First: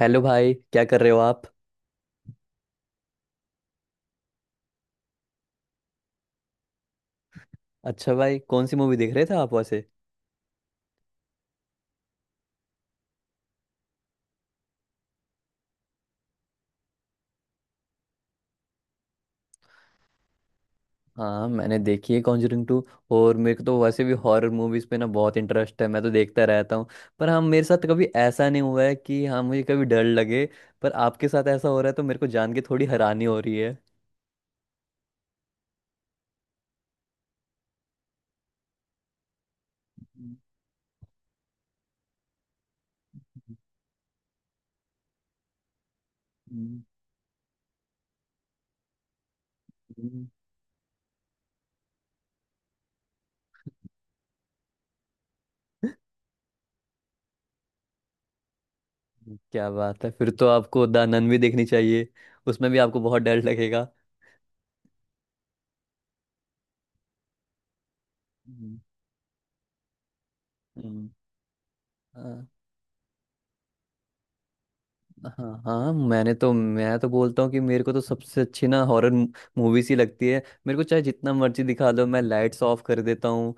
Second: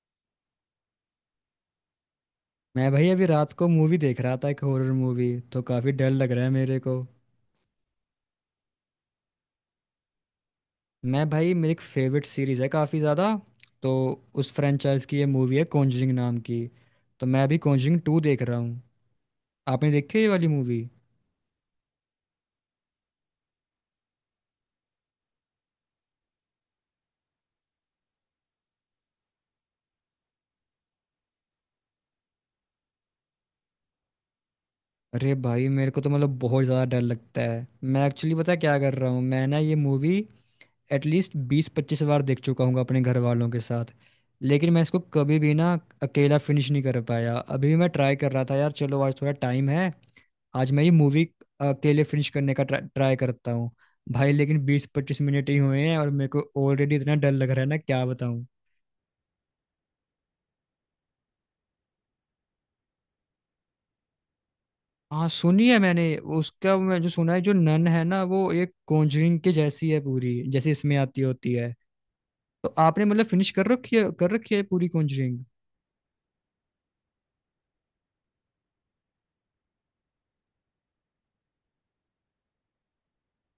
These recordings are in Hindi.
हेलो भाई, क्या कर रहे हो आप। मैं भाई अभी रात को मूवी देख रहा था, एक हॉरर मूवी। तो काफ़ी डर लग रहा है मेरे को। अच्छा भाई, कौन सी मूवी देख रहे थे आप वैसे। मैं भाई मेरी एक फेवरेट सीरीज़ है काफ़ी ज़्यादा, तो उस फ्रेंचाइज की ये मूवी है, कॉन्जरिंग नाम की। तो मैं अभी कॉन्जरिंग टू देख रहा हूँ। आपने देखी है ये वाली मूवी? हाँ मैंने देखी है कॉन्जरिंग टू। और मेरे को तो वैसे भी हॉरर मूवीज पे ना बहुत इंटरेस्ट है, मैं तो देखता रहता हूँ। पर हाँ मेरे साथ कभी ऐसा नहीं हुआ है कि हाँ मुझे कभी डर लगे। पर आपके साथ ऐसा हो रहा है तो मेरे को जान के थोड़ी हैरानी हो रही है। अरे भाई, मेरे को तो मतलब बहुत ज़्यादा डर लगता है। मैं एक्चुअली पता है क्या कर रहा हूँ, मैं ना ये मूवी हम्म, एटलीस्ट 20-25 बार देख चुका हूँ अपने घर वालों के साथ। लेकिन मैं इसको कभी भी ना अकेला फिनिश हम्म, नहीं कर पाया। अभी मैं ट्राई कर रहा था, यार चलो आज थोड़ा टाइम है, हम्म, आज मैं ये मूवी के लिए फिनिश करने का ट्राई करता हूँ। भाई लेकिन 20-25 मिनट ही हुए हैं और मेरे को ऑलरेडी इतना डर लग रहा है ना, क्या बताऊँ। क्या बात है, फिर तो आपको द नन भी देखनी चाहिए। उसमें भी आपको बहुत डर लगेगा। हाँ, सुनी है मैंने उसका, मैं जो सुना है जो नन है ना वो एक हम्म, कॉन्जरिंग के जैसी है पूरी, जैसे इसमें आती होती है। हम्म। तो आपने मतलब फिनिश कर रखी है पूरी कॉन्जरिंग? हाँ हाँ, मैं तो बोलता हूँ कि मेरे को तो सबसे अच्छी ना हॉरर मूवीज ही लगती है। मेरे को चाहे जितना मर्जी दिखा दो, मैं लाइट्स ऑफ कर देता हूँ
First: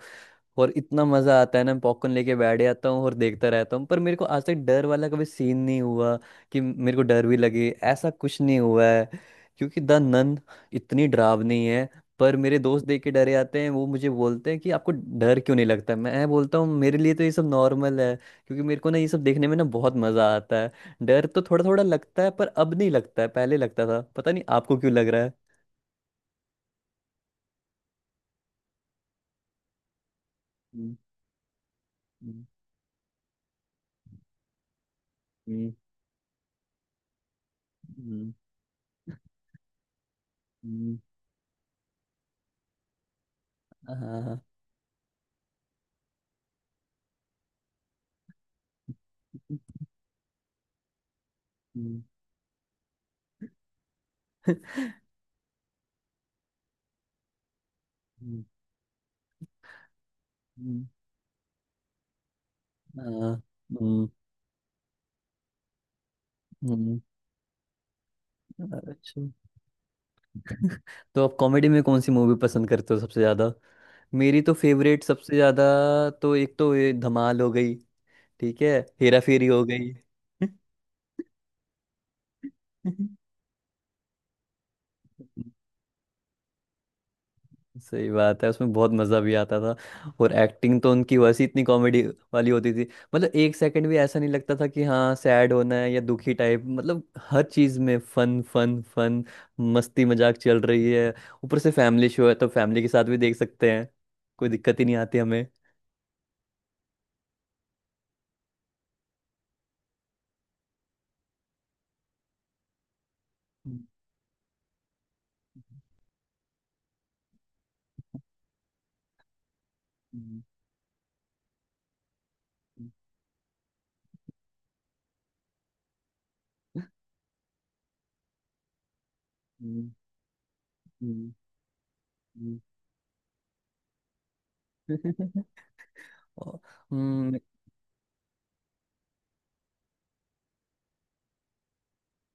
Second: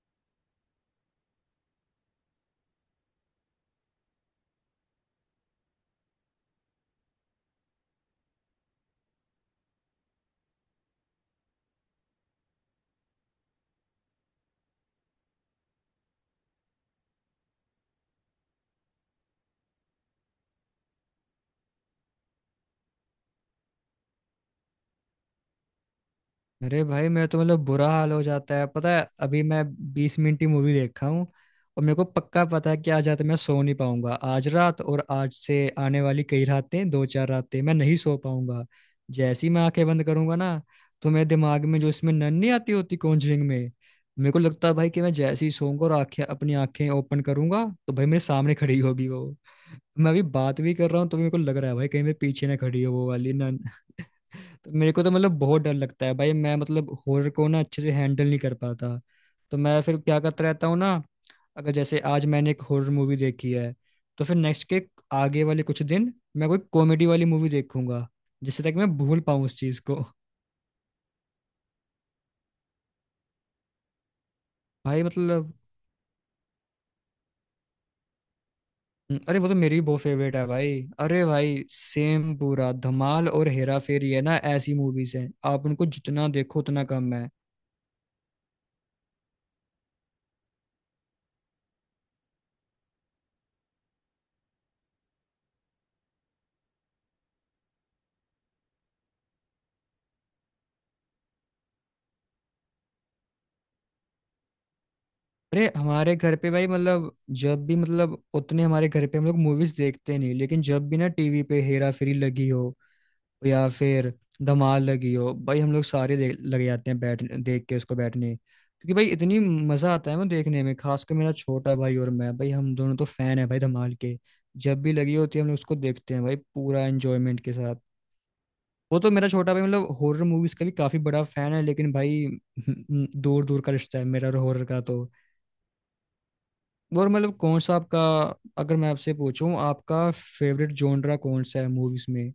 और इतना मजा आता है ना, पॉपकॉर्न लेके बैठ जाता हूँ और देखता रहता हूँ। पर मेरे को आज तक डर वाला कभी सीन नहीं हुआ कि मेरे को डर भी लगे, ऐसा कुछ नहीं हुआ है। क्योंकि द नन इतनी डरावनी है पर मेरे दोस्त देख के डरे जाते हैं, वो मुझे बोलते हैं कि आपको डर क्यों नहीं लगता। मैं बोलता हूँ मेरे लिए तो ये सब नॉर्मल है, क्योंकि मेरे को ना ये सब देखने में ना बहुत मजा आता है। डर तो थोड़ा थोड़ा लगता है पर अब नहीं लगता है, पहले लगता था। पता नहीं आपको क्यों लग रहा है। अरे भाई मेरा तो मतलब बुरा हाल हो जाता है। पता है अभी मैं 20 मिनट की मूवी हम्म, देखा हूँ, और मेरे को हम्म, पक्का पता है कि आज रात मैं सो नहीं पाऊंगा, आज रात और आज से हम्म, आने वाली कई रातें, दो चार रातें मैं नहीं सो हम्म, पाऊंगा। जैसे ही मैं आंखें बंद करूंगा ना, हम्म, तो मेरे दिमाग में जो इसमें नन नहीं आती होती कॉन्जरिंग में, मेरे को हाँ। लगता है भाई कि मैं जैसे ही सोऊंगा और आंखें, अपनी आंखें ओपन करूंगा तो भाई मेरे सामने खड़ी होगी वो। मैं अभी बात भी कर रहा हूँ तो मेरे को लग रहा है भाई हम्म। कहीं मेरे पीछे ना खड़ी हो वो वाली। तो मेरे को तो मतलब बहुत डर लगता है भाई, मैं मतलब हॉरर को ना अच्छे से हैंडल नहीं हम्म, कर पाता। तो मैं फिर क्या करता रहता हूँ हम्म, ना, अगर जैसे आज मैंने एक हॉरर अ, मूवी देखी है, हम्म, तो फिर नेक्स्ट के आगे वाले कुछ दिन मैं कोई हम्म, कॉमेडी वाली मूवी देखूंगा, जिससे तक मैं भूल अच्छा। पाऊँ उस चीज को। तो आप कॉमेडी में कौन सी मूवी पसंद करते हो सबसे ज़्यादा। मेरी तो भाई फेवरेट सबसे मतलब, ज़्यादा, तो एक तो ये धमाल हो गई, ठीक है, हेरा अरे फेरी वो तो हो मेरी भी गई। बहुत फेवरेट है भाई। अरे भाई सेम पूरा, धमाल और हेरा फेरी है ना ऐसी मूवीज हैं, आप उनको जितना देखो उतना कम है। सही बात है, उसमें बहुत मज़ा भी आता था। और एक्टिंग तो उनकी वैसे ही इतनी कॉमेडी वाली होती थी, मतलब एक सेकंड भी ऐसा नहीं लगता था कि हाँ सैड होना है या दुखी टाइप। मतलब हर चीज़ में फन फन फन, मस्ती मजाक चल रही है। ऊपर से फैमिली शो है तो फैमिली के साथ भी देख सकते हैं, कोई दिक्कत ही नहीं आती हमें। अरे हमारे घर पे भाई मतलब, जब भी मतलब उतने हमारे घर पे हम लोग मूवीज देखते नहीं, लेकिन जब भी ना टीवी पे हेरा फेरी लगी हो या हम्म, फिर धमाल लगी हो, भाई हम लोग सारे देख लग जाते हैं, बैठ देख के उसको बैठने, क्योंकि भाई इतनी मजा आता है ना हम्म, देखने में, खासकर मेरा छोटा भाई और मैं, भाई हम दोनों तो फैन है भाई धमाल के। जब भी लगी होती है हम लोग उसको देखते हैं भाई पूरा एंजॉयमेंट के साथ। वो तो मेरा छोटा भाई मतलब हम्म, हॉरर मूवीज का भी काफी बड़ा हम्म, फैन है, लेकिन भाई हम्म। दूर दूर का रिश्ता है मेरा और हॉरर का तो। हम्म, और- और मतलब हम्म। कौन सा आपका, अगर मैं आपसे पूछूं आपका फेवरेट जॉनरा कौन सा है मूवीज में?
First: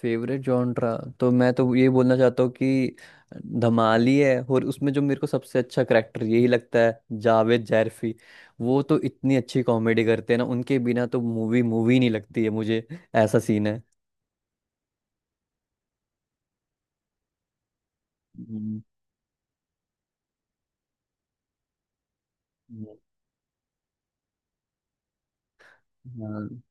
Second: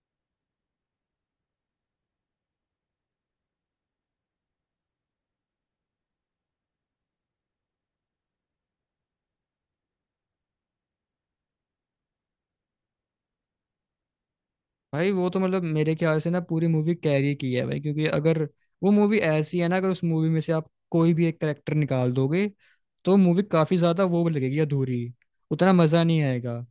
फेवरेट जॉनरा तो मैं तो ये बोलना चाहता हूँ कि धमाली है, और उसमें जो मेरे को सबसे अच्छा करेक्टर यही लगता है, जावेद जैरफी। वो तो इतनी अच्छी कॉमेडी करते हैं ना, उनके बिना तो मूवी मूवी नहीं लगती है मुझे ऐसा सीन है। भाई वो तो मतलब मेरे ख्याल से ना पूरी मूवी कैरी की है भाई, क्योंकि अगर हम्म, वो मूवी ऐसी है ना, अगर उस मूवी में से आप कोई भी एक करेक्टर निकाल दोगे, हम्म, तो मूवी काफी ज्यादा वो लगेगी, अधूरी, उतना मजा नहीं हाँ आएगा।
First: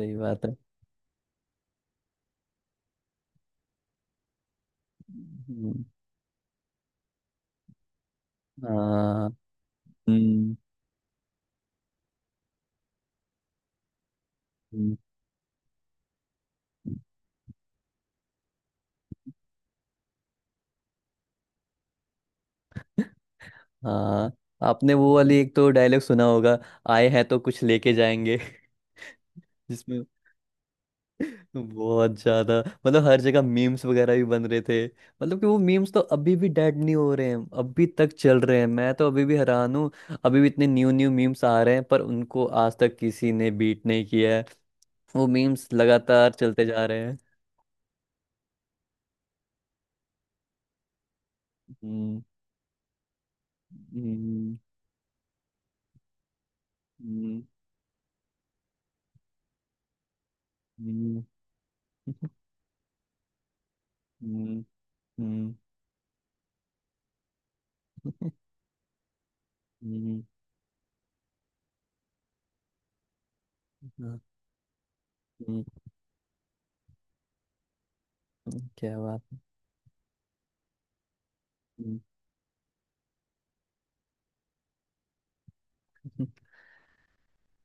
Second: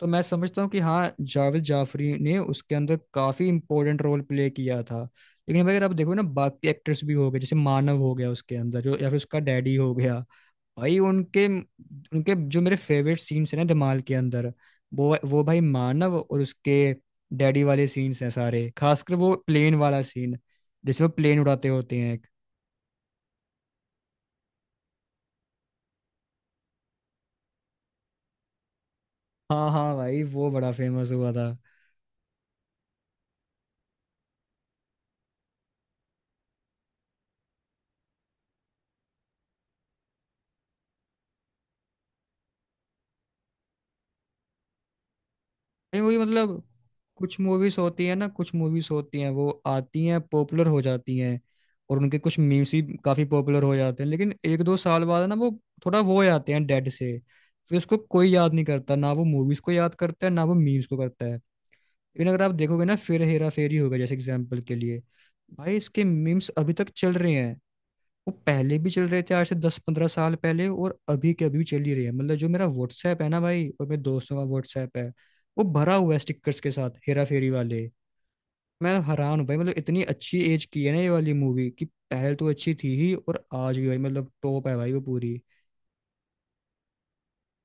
तो मैं बात है। समझता हूँ कि हाँ, जावेद जाफरी ने उसके अंदर काफी इंपॉर्टेंट रोल प्ले किया था। लेकिन भाई हम्म, अगर आप देखो ना, बाकी एक्टर्स भी हो गए, जैसे मानव हो गया उसके अंदर जो, या फिर हाँ। उसका डैडी हो गया। हम्म, भाई उनके उनके जो मेरे फेवरेट सीन्स हैं ना धमाल के अंदर, हम्म, वो भाई मानव और उसके डैडी वाले सीन्स हैं सारे, खासकर वो प्लेन वाला सीन, जिसमें प्लेन उड़ाते होते हैं एक। हाँ, आपने वो वाली एक तो डायलॉग सुना होगा, आए हैं तो कुछ लेके जाएंगे। हाँ हाँ जिसमें भाई वो बड़ा फेमस हुआ था। बहुत ज्यादा, मतलब हर जगह मीम्स वगैरह भी बन रहे थे। मतलब कि वो मीम्स तो अभी भी डेड नहीं हो रहे हैं, अभी तक चल रहे हैं। मैं तो अभी भी हैरान हूँ, अभी भी इतने न्यू न्यू मीम्स आ रहे हैं, पर उनको आज तक किसी ने बीट नहीं किया है। वो मीम्स नहीं वही लगातार मतलब, चलते जा रहे हैं। कुछ मूवीज होती हैं, वो आती हैं पॉपुलर हो जाती हैं, और उनके हम्म, कुछ मीम्स भी काफी पॉपुलर हो जाते हैं, लेकिन हम्म, एक दो साल बाद ना वो थोड़ा वो हो जाते हैं डेड से, हम्म, फिर उसको कोई याद नहीं करता, ना वो मूवीज को याद करता है ना वो मीम्स को हम्म, करता है। लेकिन अगर आप देखोगे ना फिर हेरा फेरी होगा, जैसे एग्जाम्पल हम्म, के लिए, हम्म, भाई इसके मीम्स अभी तक चल रहे हैं। वो पहले भी चल रहे थे, आज से दस पंद्रह हम्म, साल पहले, और अभी के अभी भी चल ही रहे हैं, मतलब जो मेरा व्हाट्सएप है ना भाई और मेरे हम्म, दोस्तों का व्हाट्सएप है, वो भरा हुआ है स्टिकर्स के साथ हेरा फेरी वाले। क्या मैं बात है। हैरान हूँ भाई, मतलब इतनी अच्छी एज की है ना ये वाली मूवी कि पहले तो अच्छी थी ही, और आज भी भाई मतलब टॉप है भाई वो पूरी। हम्म,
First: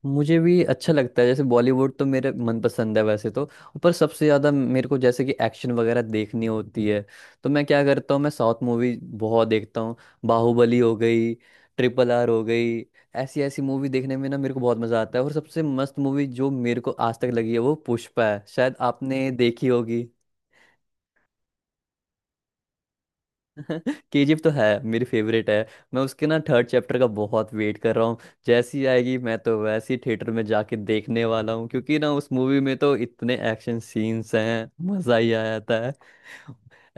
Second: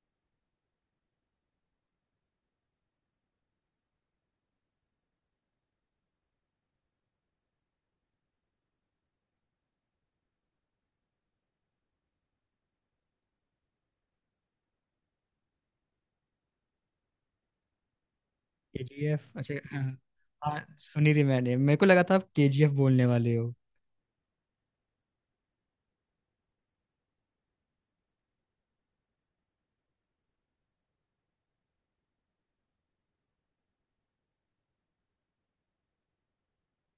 मुझे भी अच्छा लगता है। जैसे बॉलीवुड तो मेरे मनपसंद है वैसे तो, पर सबसे ज़्यादा मेरे को जैसे कि एक्शन वगैरह देखनी होती है, तो मैं क्या करता हूँ, मैं साउथ मूवी बहुत देखता हूँ। बाहुबली हो गई, ट्रिपल आर हो गई, ऐसी ऐसी मूवी देखने में ना मेरे को बहुत मज़ा आता है। और सबसे मस्त मूवी जो मेरे को आज तक लगी है वो पुष्पा है, शायद आपने केजीएफ, अच्छा, देखी हाँ। होगी। हाँ, सुनी थी मैंने, मेरे को लगा था आप केजीएफ बोलने वाले हो। केजीएफ तो है मेरी फेवरेट है। मैं उसके ना थर्ड चैप्टर का बहुत वेट कर रहा हूँ। जैसी आएगी मैं तो वैसी थिएटर में जाके देखने वाला हूँ, क्योंकि ना उस मूवी में तो इतने एक्शन सीन्स हैं, मजा ही आ जाता है।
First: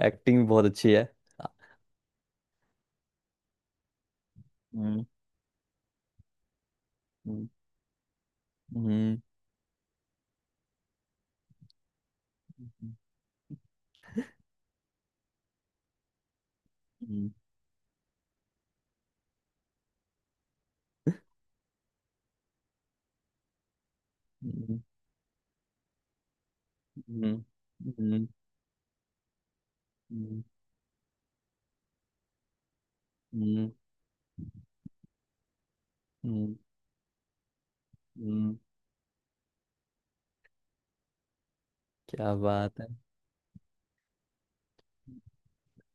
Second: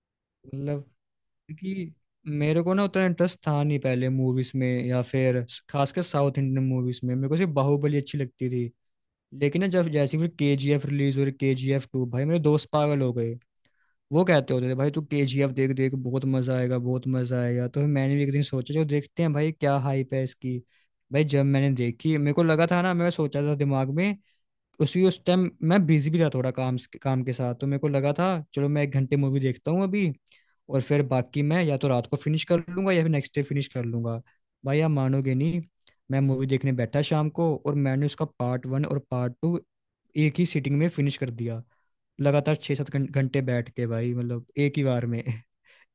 एक्टिंग बहुत मतलब, अच्छी है। क्योंकि मेरे को ना उतना इंटरेस्ट था नहीं पहले मूवीज में, या हम्म, फिर खासकर साउथ इंडियन मूवीज में, मेरे को हम्म, सिर्फ बाहुबली अच्छी लगती थी। हम्म, लेकिन ना जब जैसे ही फिर के जी एफ रिलीज हो रही, के जी एफ टू, भाई मेरे दोस्त पागल हो गए। वो कहते होते थे भाई तू के जी एफ देख देख, बहुत मजा आएगा बहुत हम्म, मजा आएगा, तो फिर मैंने भी एक दिन सोचा जो देखते हैं भाई क्या हाइप है इसकी। भाई जब मैंने देखी, मेरे को लगा था ना, मैं सोचा था दिमाग में, हम्म, उसी उस टाइम मैं बिजी भी था थोड़ा, काम हम्म, के साथ, तो मेरे को लगा हम्म, था चलो मैं एक घंटे मूवी देखता हूँ अभी, और फिर बाकी मैं या तो रात को फिनिश कर लूंगा या फिर नेक्स्ट डे फिनिश हम्म, कर लूंगा। भाई आप मानोगे नहीं, मैं मूवी हम्म, देखने बैठा शाम को और मैंने उसका हम्म, पार्ट वन और पार्ट टू एक ही सिटिंग में फिनिश कर दिया। क्या लगातार छः बात है। सात घंटे बैठ के भाई, मतलब एक ही बार में।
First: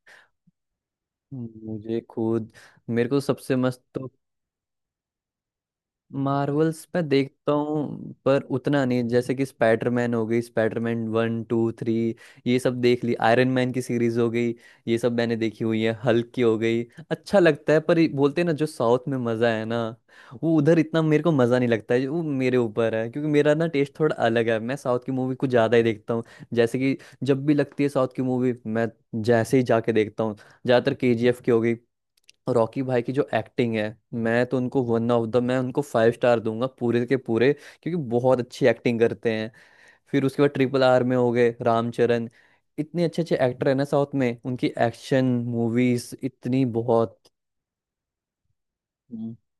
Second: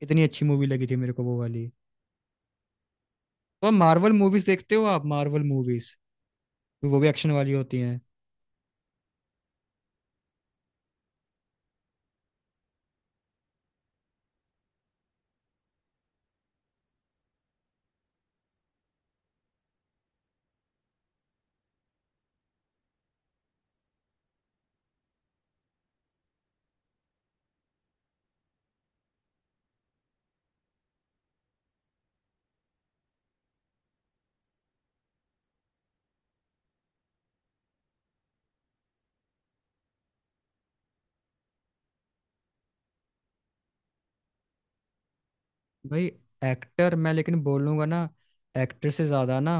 इतनी अच्छी मूवी लगी थी मेरे को वो वाली। मुझे खुद, मेरे को सबसे और मस्त तो, मार्वल मूवीज देखते हो आप? मार्वल मूवीज, मार्वल्स वो मैं भी एक्शन देखता वाली होती हैं। हूँ पर उतना नहीं। जैसे कि स्पाइडरमैन हो गई, स्पाइडरमैन वन टू थ्री, ये सब देख ली, आयरन मैन की सीरीज हो गई, ये सब मैंने देखी हुई है, हल्क की हो गई। अच्छा लगता है पर ये बोलते हैं ना जो साउथ में मज़ा है ना, वो उधर इतना मेरे को मज़ा नहीं लगता है। वो मेरे ऊपर है, क्योंकि मेरा ना टेस्ट थोड़ा अलग है, मैं साउथ की मूवी कुछ ज़्यादा ही देखता हूँ। जैसे कि जब भी लगती है साउथ की मूवी, मैं जैसे ही जाके देखता हूँ। ज़्यादातर केजीएफ की हो गई, रॉकी भाई की जो एक्टिंग है, मैं तो उनको वन ऑफ द मैं उनको फाइव स्टार दूंगा पूरे के पूरे, क्योंकि बहुत अच्छी एक्टिंग करते हैं। फिर उसके बाद ट्रिपल आर में हो गए रामचरण, इतने अच्छे अच्छे एक्टर है ना साउथ में, उनकी एक्शन भाई मूवीज इतनी एक्टर, मैं बहुत। लेकिन बोलूंगा ना, एक्टर से हम्म, ज्यादा ना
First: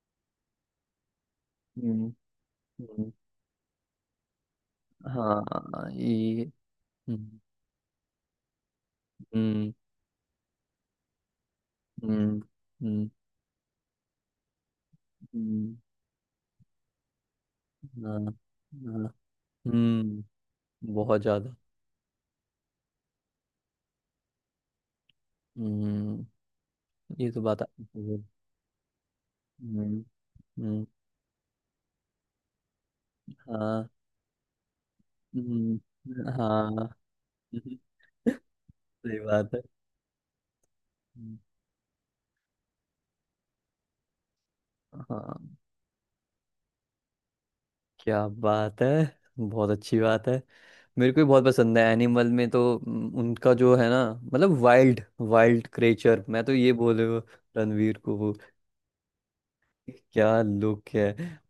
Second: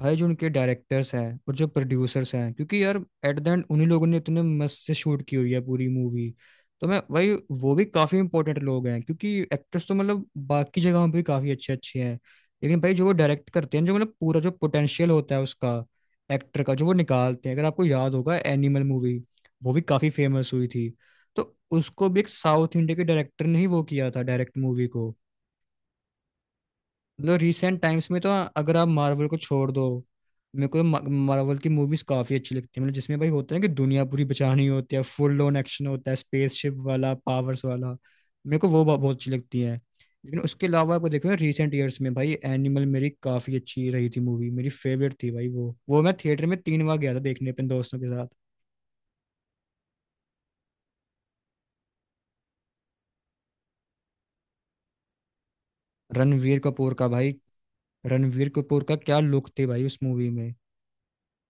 भाई जो उनके डायरेक्टर्स हैं और जो हम्म, प्रोड्यूसर्स हैं, क्योंकि यार हम्म, एट द एंड उन्हीं लोगों ने इतने मस्त से शूट की हुई है हाँ पूरी मूवी। ये। तो मैं भाई, हम्म, वो भी काफी इंपॉर्टेंट लोग हैं, क्योंकि हम्म, एक्टर्स तो मतलब बाकी जगहों पे भी काफी अच्छे अच्छे हैं, हम्म, लेकिन भाई जो हम्म, वो डायरेक्ट करते हैं, जो मतलब पूरा जो पोटेंशियल होता है उसका हम्म, एक्टर का, जो वो निकालते हैं। अगर आपको हाँ, याद होगा एनिमल हाँ, मूवी, वो भी काफी हम्म, फेमस हुई थी। बहुत तो ज्यादा। उसको भी एक साउथ इंडिया के डायरेक्टर ने ही वो किया था डायरेक्ट, मूवी को। हम्म, ये मतलब तो बात रिसेंट आपकी टाइम्स सही है। में तो, अगर आप मार्वल को छोड़ दो, हम्म, मेरे को हम्म, मार्वल की मूवीज काफी अच्छी लगती है, मतलब जिसमें भाई होता है कि हाँ। दुनिया पूरी बचानी होती है, फुल ऑन एक्शन होता है, स्पेसशिप हाँ। वाला, पावर्स सही वाला, मेरे को वो बहुत अच्छी बात है। लगती है। लेकिन उसके अलावा आपको देखो हम्म, रिसेंट ईयर्स में, भाई एनिमल मेरी काफी अच्छी रही थी मूवी, मेरी फेवरेट थी भाई हाँ, वो मैं थिएटर में तीन बार गया था देखने अपने दोस्तों के क्या साथ। बात है, बहुत अच्छी बात है। मेरे को भी बहुत पसंद है, एनिमल में तो उनका जो है ना, मतलब वाइल्ड वाइल्ड क्रेचर, मैं तो रणवीर ये कपूर बोले का वो। भाई, रणवीर को वो रणवीर कपूर का क्या लुक थे भाई उस मूवी क्या में। लुक है,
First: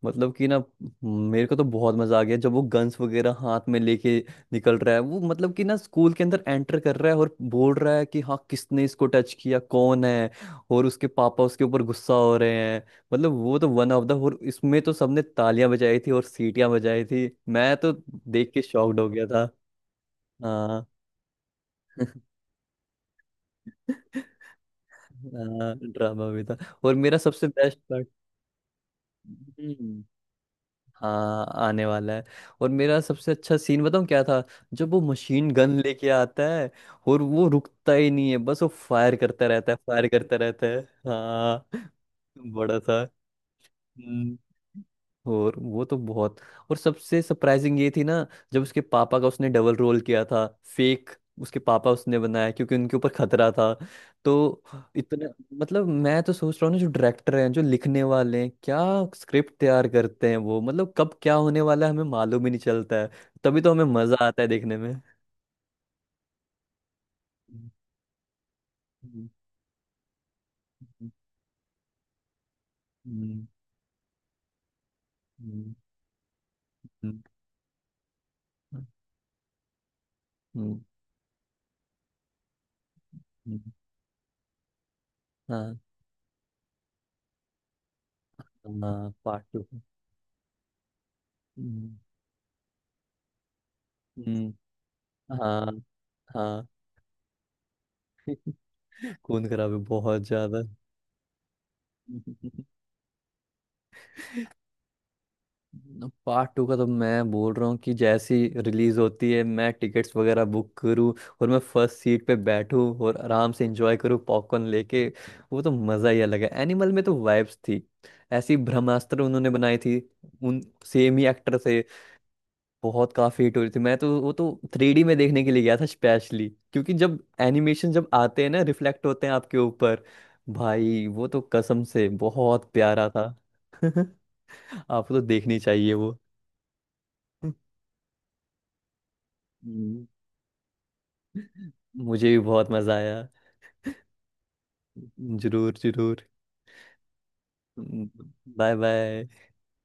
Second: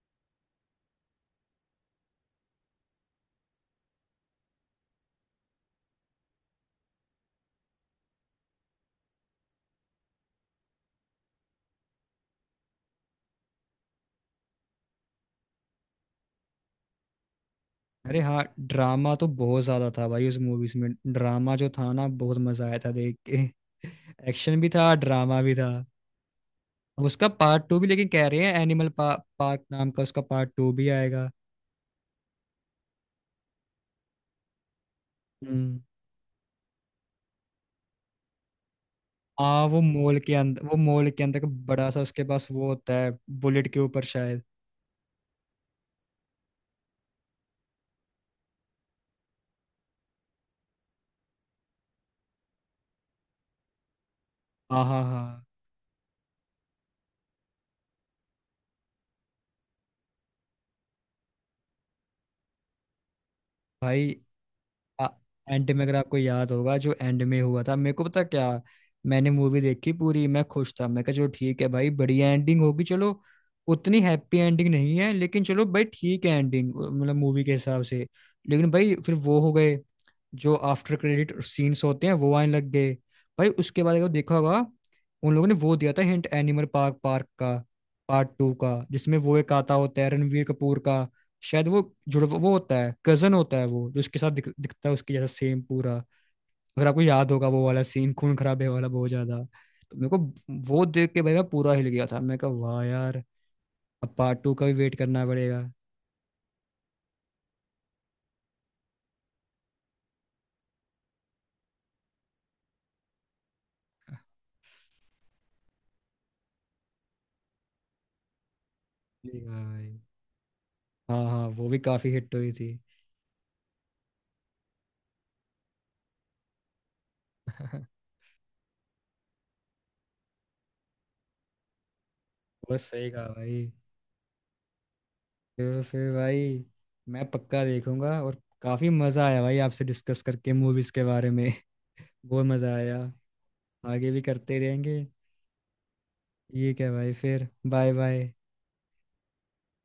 मतलब कि ना मेरे को तो बहुत मजा आ गया जब वो गन्स वगैरह हाथ में लेके निकल रहा है। वो मतलब कि ना स्कूल के अंदर एंटर कर रहा है, और बोल रहा है कि हाँ, किसने इसको टच किया, कौन है। और उसके पापा उसके ऊपर गुस्सा हो रहे हैं। मतलब वो तो वन ऑफ द, और इसमें तो सबने तालियां बजाई थी और सीटियां बजाई थी, मैं तो अरे हाँ देख के शॉक्ड हो ड्रामा गया तो था। बहुत ज्यादा था भाई उस मूवीज हाँ। में, ड्रामा जो था ना बहुत मजा आया था देख के। एक्शन भी था ड्रामा भी था। हाँ ड्रामा भी था। और अब मेरा उसका सबसे पार्ट टू बेस्ट भी लेकिन कह रहे हैं, एनिमल पार्क नाम का पार्ट, उसका पार्ट टू भी आएगा। हाँ, आने वाला है। और मेरा सबसे अच्छा सीन बताऊं क्या था। जब वो मशीन गन हम्म। लेके आता है और वो रुकता ही नहीं है, बस वो फायर करता हाँ रहता है, वो फायर मॉल के करता अंदर, रहता है। वो मॉल के अंदर का हाँ बड़ा सा उसके पास वो बड़ा होता था। है, बुलेट के ऊपर हम्म। शायद। और वो तो बहुत, और सबसे सरप्राइजिंग ये थी ना, जब उसके पापा का उसने डबल रोल किया था। फेक उसके पापा उसने बनाया, क्योंकि उनके ऊपर खतरा था, तो हाँ हाँ इतना, हाँ। मतलब मैं तो सोच रहा हूँ ना जो डायरेक्टर हैं जो लिखने वाले हैं, क्या स्क्रिप्ट तैयार करते हैं वो, मतलब कब क्या होने वाला है हमें मालूम ही नहीं चलता है। तभी तो हमें भाई मजा आता है देखने में। एंड में, अगर आपको याद होगा जो एंड में हुआ था, मेरे को पता क्या, हम्म, मैंने मूवी देखी पूरी, मैं खुश था, मैं कहा चलो ठीक है भाई बढ़िया एंडिंग होगी, चलो, हम्म, उतनी हैप्पी एंडिंग नहीं है, लेकिन चलो हम्म, भाई ठीक है एंडिंग, मतलब हम्म, मूवी के हिसाब से। लेकिन हम्म, भाई फिर वो हो गए जो हम्म, आफ्टर क्रेडिट सीन्स होते हैं, वो आने लग गए। भाई हम्म, उसके बाद अगर देखा होगा, उन लोगों ने वो हाँ। दिया था हिंट, एनिमल पार्क, पार्क का पार्ट टू का, हाँ जिसमें वो पार्ट एक टू। आता होता है रणवीर कपूर का, शायद वो हम्म, जुड़ वो होता है, कजन होता है वो जो उसके साथ हम्म, दिखता है उसके जैसा सेम हाँ। पूरा। हाँ। अगर आपको याद होगा वो वाला सीन खून खराबे वाला बहुत ज्यादा, खून खराब है तो मेरे को बहुत ज्यादा। वो देख के भाई मैं पूरा हिल गया था, मैं कहा वाह यार, अब पार्ट टू का भी वेट करना पड़ेगा। पार्ट टू का तो मैं बोल रहा हूँ कि जैसी रिलीज होती है, मैं टिकट्स वगैरह बुक करूँ, और मैं फर्स्ट सीट पे बैठूँ और आराम से एंजॉय करूँ पॉपकॉर्न लेके। वो तो मज़ा ही अलग है। एनिमल में तो वाइब्स थी ऐसी, ब्रह्मास्त्र ठीक है उन्होंने बनाई भाई। थी, उन सेम हाँ ही हाँ एक्टर वो भी थे। काफी हिट हुई थी। बहुत काफी हिट हो रही थी। मैं तो वो तो थ्री डी में देखने के लिए गया था स्पेशली, क्योंकि जब एनिमेशन जब आते हैं ना, रिफ्लेक्ट होते हैं आपके ऊपर। भाई वो तो कसम से बहुत बस प्यारा सही था। कहा भाई। आपको तो देखनी फिर चाहिए वो। फिर भाई मैं पक्का देखूंगा, और काफी मजा आया भाई आपसे हम्म। डिस्कस करके मूवीज के बारे में। मुझे भी बहुत बहुत मजा मजा आया, आया। आगे भी करते रहेंगे। जरूर जरूर। ये क्या भाई, फिर बाय बाय। Bye bye.